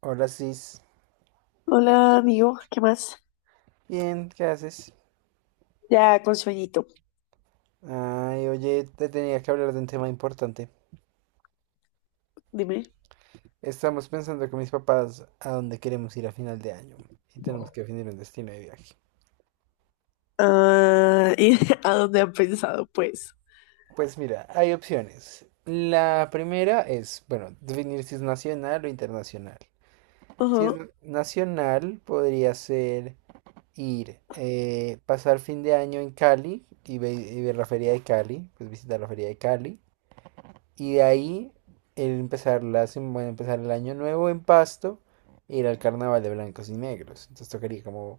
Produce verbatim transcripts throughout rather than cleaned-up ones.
Hola, Cis. Hola, amigo, ¿qué más? Bien, ¿qué haces? Ya con sueñito, Ay, oye, te tenía que hablar de un tema importante. dime. Estamos pensando con mis papás a dónde queremos ir a final de año y tenemos que definir un destino de viaje. Ah, ¿y a dónde han pensado, pues? Pues mira, hay opciones. La primera es, bueno, definir si es nacional o internacional. Si es Ajá. na- nacional, podría ser ir, eh, pasar fin de año en Cali y, ve- y ver la feria de Cali, pues visitar la feria de Cali. Y de ahí el empezar, la, sem- bueno, empezar el año nuevo en Pasto, ir al carnaval de blancos y negros. Entonces tocaría como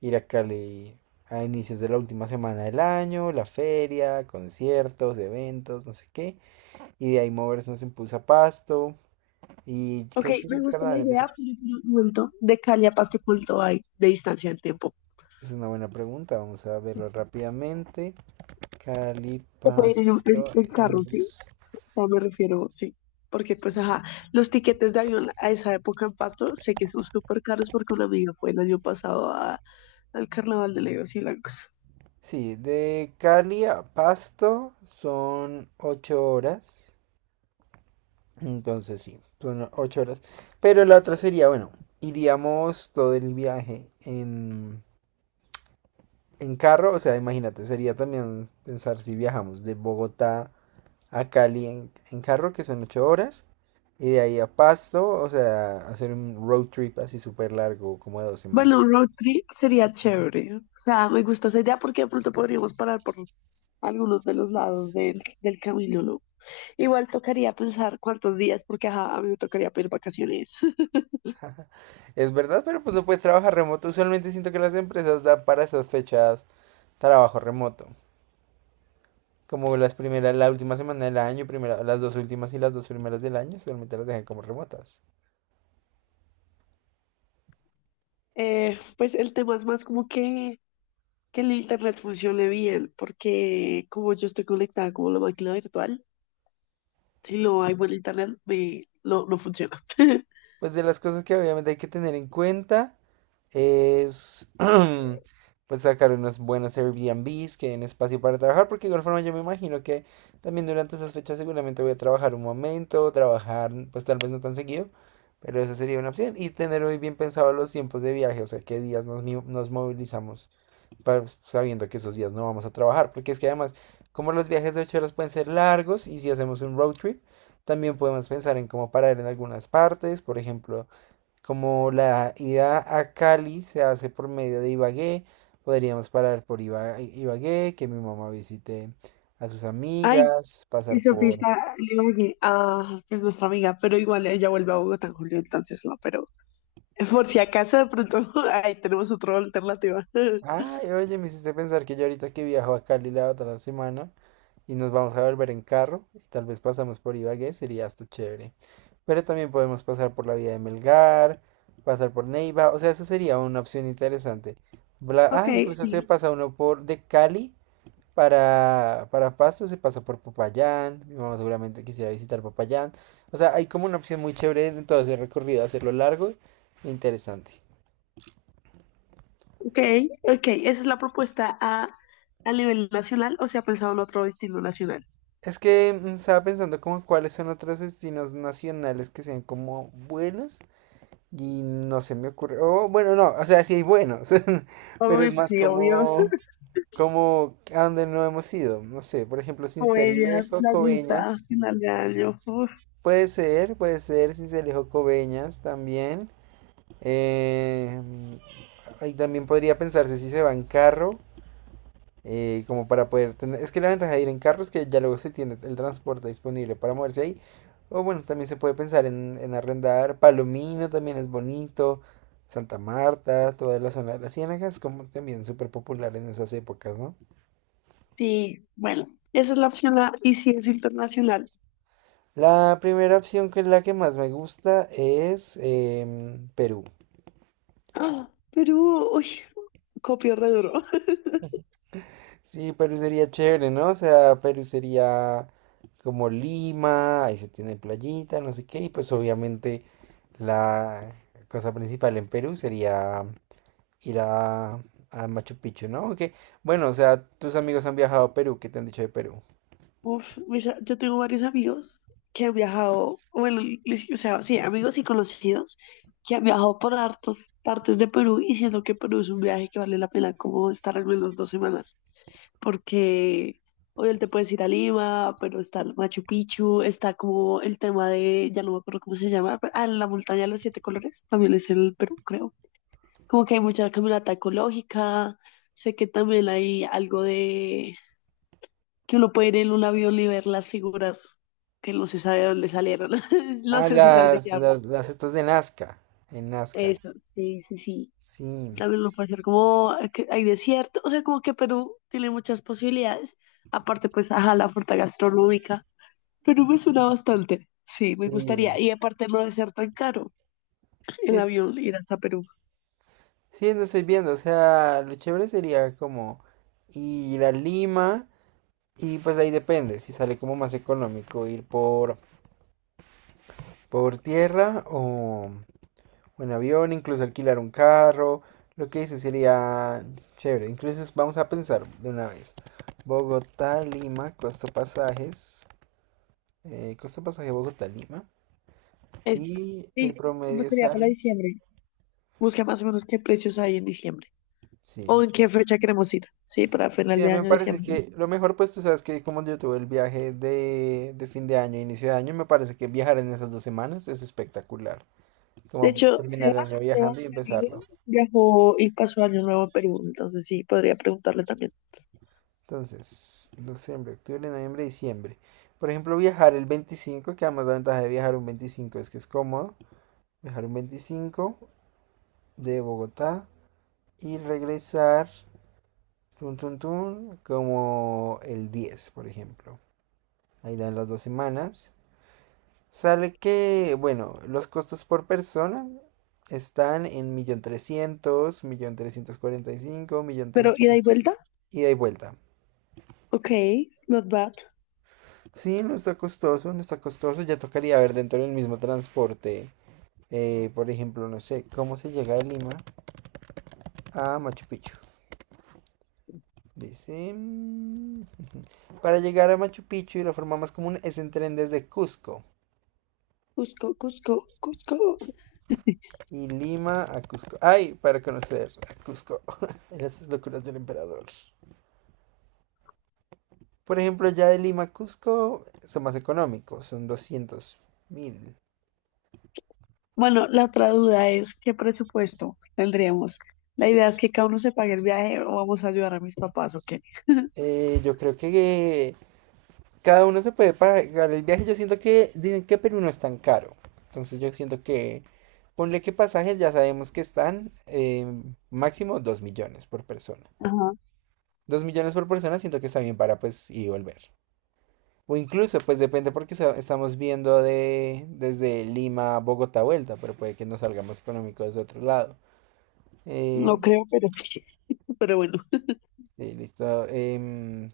ir a Cali a inicios de la última semana del año, la feria, conciertos, eventos, no sé qué. Y de ahí movernos en Pulsa Pasto. Y Ok, creo que me el gusta la carnaval empieza. idea, pero, pero vuelto de Cali a Pasto, ¿cuánto hay de distancia en tiempo? Es una buena pregunta, vamos a verlo rápidamente. Cali, Se puede ir en, un- Pasto, en- en en carro, ¿sí? bus. O sea, me refiero, sí. Porque, pues, ajá, los tiquetes de avión a esa época en Pasto sé que son súper caros porque una amiga fue el año pasado a- al Carnaval de Legos y Blancos. Sí, de Cali a Pasto son ocho horas. Entonces sí, son ocho horas. Pero la otra sería, bueno, iríamos todo el viaje en, en carro. O sea, imagínate, sería también pensar si viajamos de Bogotá a Cali en, en carro, que son ocho horas. Y de ahí a Pasto, o sea, hacer un road trip así súper largo, como de dos Bueno, un semanas. road trip sería chévere. O sea, me gusta esa idea porque de pronto podríamos parar por algunos de los lados del, del camino, ¿no? Igual tocaría pensar cuántos días, porque ajá, a mí me tocaría pedir vacaciones. Es verdad, pero pues no puedes trabajar remoto. Usualmente siento que las empresas dan para esas fechas trabajo remoto. Como las primeras, la última semana del año, primera, las dos últimas y las dos primeras del año, solamente las dejan como remotas. Eh, pues el tema es más como que, que el internet funcione bien, porque como yo estoy conectada como la máquina virtual, si no hay buen internet, me, no, no funciona. Pues de las cosas que obviamente hay que tener en cuenta es pues sacar unos buenos Airbnbs que den espacio para trabajar, porque de igual forma yo me imagino que también durante esas fechas seguramente voy a trabajar un momento, trabajar pues tal vez no tan seguido, pero esa sería una opción. Y tener muy bien pensado los tiempos de viaje, o sea, qué días nos, mi- nos movilizamos. pa- sabiendo que esos días no vamos a trabajar, porque es que además, como los viajes de ocho horas pueden ser largos y si hacemos un road trip, también podemos pensar en cómo parar en algunas partes, por ejemplo, como la ida a Cali se hace por medio de Ibagué, podríamos parar por Iba- Ibagué, que mi mamá visite a sus Ay, amigas, y pasar Sofía por... está en Ibagué. Ah, es nuestra amiga, pero igual ella vuelve a Bogotá en julio, entonces no, pero por si acaso de pronto ahí tenemos otra alternativa. Ay, oye, me hiciste pensar que yo ahorita que viajo a Cali la otra semana y nos vamos a volver en carro y tal vez pasamos por Ibagué, sería hasta chévere. Pero también podemos pasar por la vía de Melgar, pasar por Neiva, o sea, eso sería una opción interesante. Bla- Ok, ah, Incluso se sí. pasa uno por de Cali para, para Pasto, se pasa por Popayán, mi mamá seguramente quisiera visitar Popayán. O sea, hay como una opción muy chévere en todo ese recorrido, hacerlo largo e interesante. Ok, ok, esa es la propuesta a, a nivel nacional o se ha pensado en otro destino nacional. Es que mm, estaba pensando como cuáles son otros destinos nacionales que sean como buenos y no se me ocurre. Oh, bueno, no, o sea, sí hay buenos, pero Hombre, es pues más sí, obvio, como como a donde no hemos ido. No sé, por ejemplo, comedias, Sincelejo, playita, Coveñas. final de año. Uf. Puede ser, puede ser Sincelejo, Coveñas también. Eh, ahí también podría pensarse si se va en carro, eh, como para poder tener. Es que la ventaja de ir en carro es que ya luego se tiene el transporte disponible para moverse ahí. O bueno, también se puede pensar en, en arrendar. Palomino también es bonito. Santa Marta, toda la zona de las Ciénagas, como también súper popular en esas épocas, ¿no? Sí, bueno, esa es la opción A y si es internacional. La primera opción que es la que más me gusta es em, Perú. Ah, Perú, uy, copio re duro. Sí, Perú sería chévere, ¿no? O sea, Perú sería como Lima, ahí se tiene playita, no sé qué, y pues obviamente la cosa principal en Perú sería ir a, a Machu Picchu, ¿no? Aunque, bueno, o sea, tus amigos han viajado a Perú, ¿qué te han dicho de Perú? Uf, mis a- yo tengo varios amigos que han viajado, bueno, les- o sea, sí, amigos y conocidos que han viajado por hartos partes de Perú y siento que Perú es un viaje que vale la pena como estar al menos dos semanas. Porque obviamente puedes ir a Lima, pero está el Machu Picchu, está como el tema de, ya no me acuerdo cómo se llama, pero- ah, la montaña de los siete colores, también es en el Perú, creo. Como que hay mucha caminata ecológica, sé que también hay algo de que uno puede ir en un avión y ver las figuras que no se sabe de dónde salieron, no Ah, no, sé si sabes de qué las, hablo. las, las estas de Nazca, en Nazca, Eso, sí, sí, sí. sí, También lo puede hacer como que hay desierto, o sea, como que Perú tiene muchas posibilidades. Aparte, pues, ajá, la oferta gastronómica. Pero me suena bastante. Sí, me sí, gustaría. Y aparte no debe ser tan caro sí, el es- avión ir hasta Perú. sí, no estoy viendo, o sea, lo chévere sería como ir a Lima. Y pues ahí depende, si sale como más económico ir por, por tierra o en avión, incluso alquilar un carro. Lo que dice sería chévere. Incluso vamos a pensar de una vez. Bogotá, Lima, costo pasajes. eh, costo pasaje Bogotá, Lima. Es- Y el sí, pues promedio sería para sale. diciembre. Busca más o menos qué precios hay en diciembre. Sí. O en qué fecha queremos ir. Sí, para final Sí, a de mí me año, parece diciembre. que lo mejor, pues tú sabes que como yo tuve el viaje de, de fin de año, inicio de año, me parece que viajar en esas dos semanas es espectacular. De Como pues, hecho, terminar el Sebas, año viajando y Sebas, mi amigo, empezarlo. viajó y pasó año nuevo en Perú. Entonces sí, podría preguntarle también. Entonces, noviembre, octubre, noviembre, diciembre. Por ejemplo, viajar el veinticinco, que además la ventaja de viajar un veinticinco es que es cómodo. Viajar un veinticinco de Bogotá y regresar, tun, tun, tun, como el diez por ejemplo. Ahí dan las dos semanas. Sale que, bueno, los costos por persona están en millón millón trescientos mil, un millón trescientos cuarenta y cinco, Pero un millón trescientos mil, ida un millón trescientos cuarenta y cinco mil, y vuelta. un millón trescientos mil ida y vuelta. Ok, not bad. Sí, no está costoso, no está costoso. Ya tocaría ver dentro del mismo transporte. eh, por ejemplo, no sé, ¿cómo se llega de Lima a Machu Picchu? Dice. mm, Para llegar a Machu Picchu, la forma más común es en tren desde Cusco. Cusco, Cusco, Cusco. Y Lima a Cusco. ¡Ay! Para conocer a Cusco. Las locuras del emperador. Por ejemplo, ya de Lima a Cusco son más económicos, son doscientos mil. Bueno, la otra duda es qué presupuesto tendríamos. La idea es que cada uno se pague el viaje o vamos a ayudar a mis papás, ¿o qué? Eh, yo creo que cada uno se puede pagar el viaje. Yo siento que dicen que Perú no es tan caro. Entonces yo siento que ponle que pasajes ya sabemos que están, eh, máximo dos millones por persona. Ajá, Dos millones por persona siento que está bien para pues ir y volver. O incluso pues depende porque sa- estamos viendo de desde Lima a Bogotá vuelta, pero puede que nos salga más económico desde otro lado. Eh, no creo, pero, pero bueno. Sí, listo. em,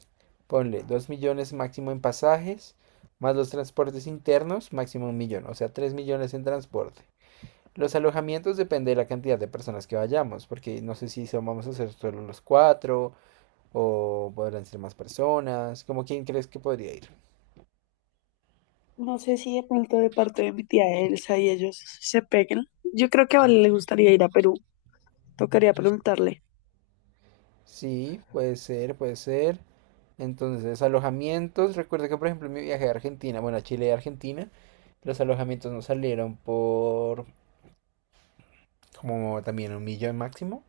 Ponle dos millones máximo en pasajes, más los transportes internos, máximo un millón, o sea, tres millones en transporte. Los alojamientos depende de la cantidad de personas que vayamos, porque no sé si son- vamos a ser solo los cuatro o podrán ser más personas. ¿Cómo, quién crees que podría ir? No sé si de pronto de parte de mi tía Elsa y ellos se peguen. Yo creo que a Vale le gustaría ir a Perú. Tocaría preguntarle. Sí, puede ser, puede ser. Entonces, alojamientos. Recuerdo que, por ejemplo, en mi viaje a Argentina, bueno, a Chile y Argentina, los alojamientos nos salieron por como también un millón máximo.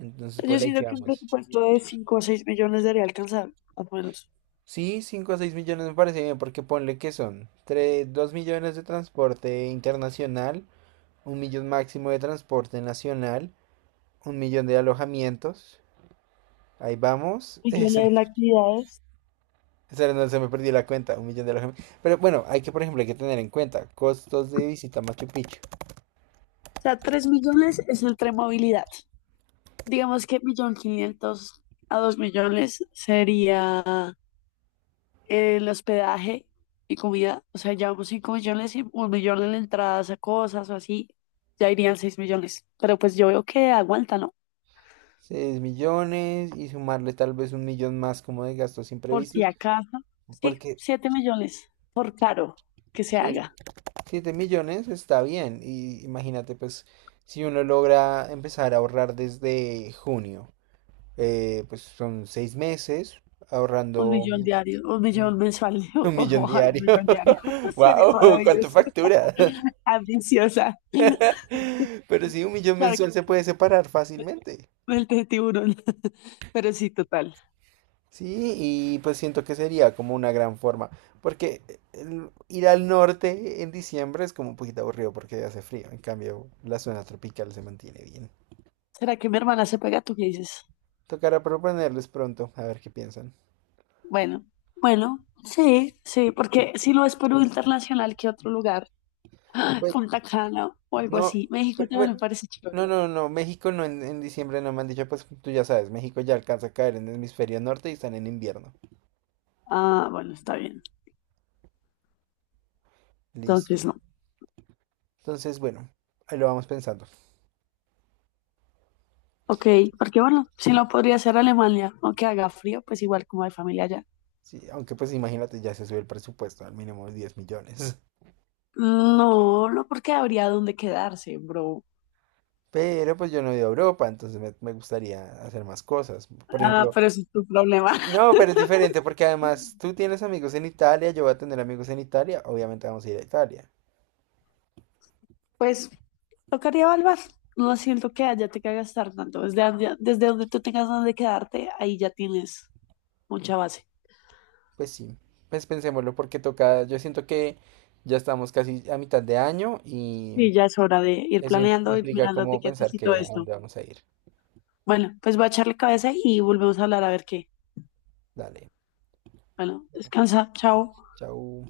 Entonces, Yo pues ahí siento que un quedamos. presupuesto de cinco o seis millones debería alcanzar, más o menos. Sí, cinco a seis millones me parece bien, porque ponle que son tres, dos millones de transporte internacional, un millón máximo de transporte nacional, un millón de alojamientos. Ahí vamos. Millones de actividades. Eh, se me, se me se me perdió la cuenta, un millón de alojamientos. Pero bueno, hay que, por ejemplo, hay que tener en cuenta costos de visita a Machu Picchu. O sea, tres millones es el tren movilidad. Digamos que millón quinientos a dos millones sería el hospedaje y comida, o sea, llevamos cinco millones y un millón en entradas a cosas o así, ya irían seis millones. Pero pues yo veo que aguanta, ¿no? Seis millones y sumarle tal vez un millón más como de gastos Por si imprevistos, acaso, sí, porque siete millones, por caro que se sí, haga. siete millones está bien. Y imagínate, pues, si uno logra empezar a ahorrar desde junio, eh, pues son seis meses Un ahorrando. millón diario, un Ujú. millón mensual, Un o- millón ojalá un diario. millón diario, sería ¡Wow! ¿Cuánto maravilloso, factura? ambiciosa. Pero sí, un millón Claro que mensual se puede separar fácilmente. el de tiburón, pero sí, total. Sí, y pues siento que sería como una gran forma. Porque el- ir al norte en diciembre es como un poquito aburrido porque hace frío. En cambio, la zona tropical se mantiene bien. ¿Será que mi hermana se pega? ¿Tú qué dices? Tocará proponerles pronto, a ver qué piensan. Bueno, bueno, sí, sí, porque si no es Perú internacional, ¿qué otro lugar? Pues Punta Cana o algo no, así. México pe- también bueno, me parece no, chévere. no, no, México no, en, en diciembre no me han dicho, pues tú ya sabes, México ya alcanza a caer en el hemisferio norte y están en invierno. Ah, bueno, está bien. Listo. Entonces no. Entonces, bueno, ahí lo vamos pensando. Ok, porque bueno, si no podría ser Alemania, aunque haga frío, pues igual como hay familia allá. Sí, aunque pues imagínate, ya se sube el presupuesto al mínimo de diez millones. No, no porque habría dónde quedarse, bro. Pero pues yo no he ido a Europa, entonces me, me gustaría hacer más cosas. Por Ah, ejemplo, pero ese es tu problema. no, pero es diferente porque además tú tienes amigos en Italia, yo voy a tener amigos en Italia, obviamente vamos a ir a Italia. Pues tocaría evaluar. No siento que haya te que gastar tanto. Desde, donde- desde donde tú tengas donde quedarte, ahí ya tienes mucha base. Pues sí, pues pensémoslo porque toca, yo siento que ya estamos casi a mitad de año y Sí, ya es hora de ir eso im- planeando, ir implica mirando como pensar etiquetas y que todo a esto. dónde vamos a ir. Bueno, pues voy a echarle cabeza y volvemos a hablar a ver qué. Dale, Bueno, bueno, descansa, chao. chau.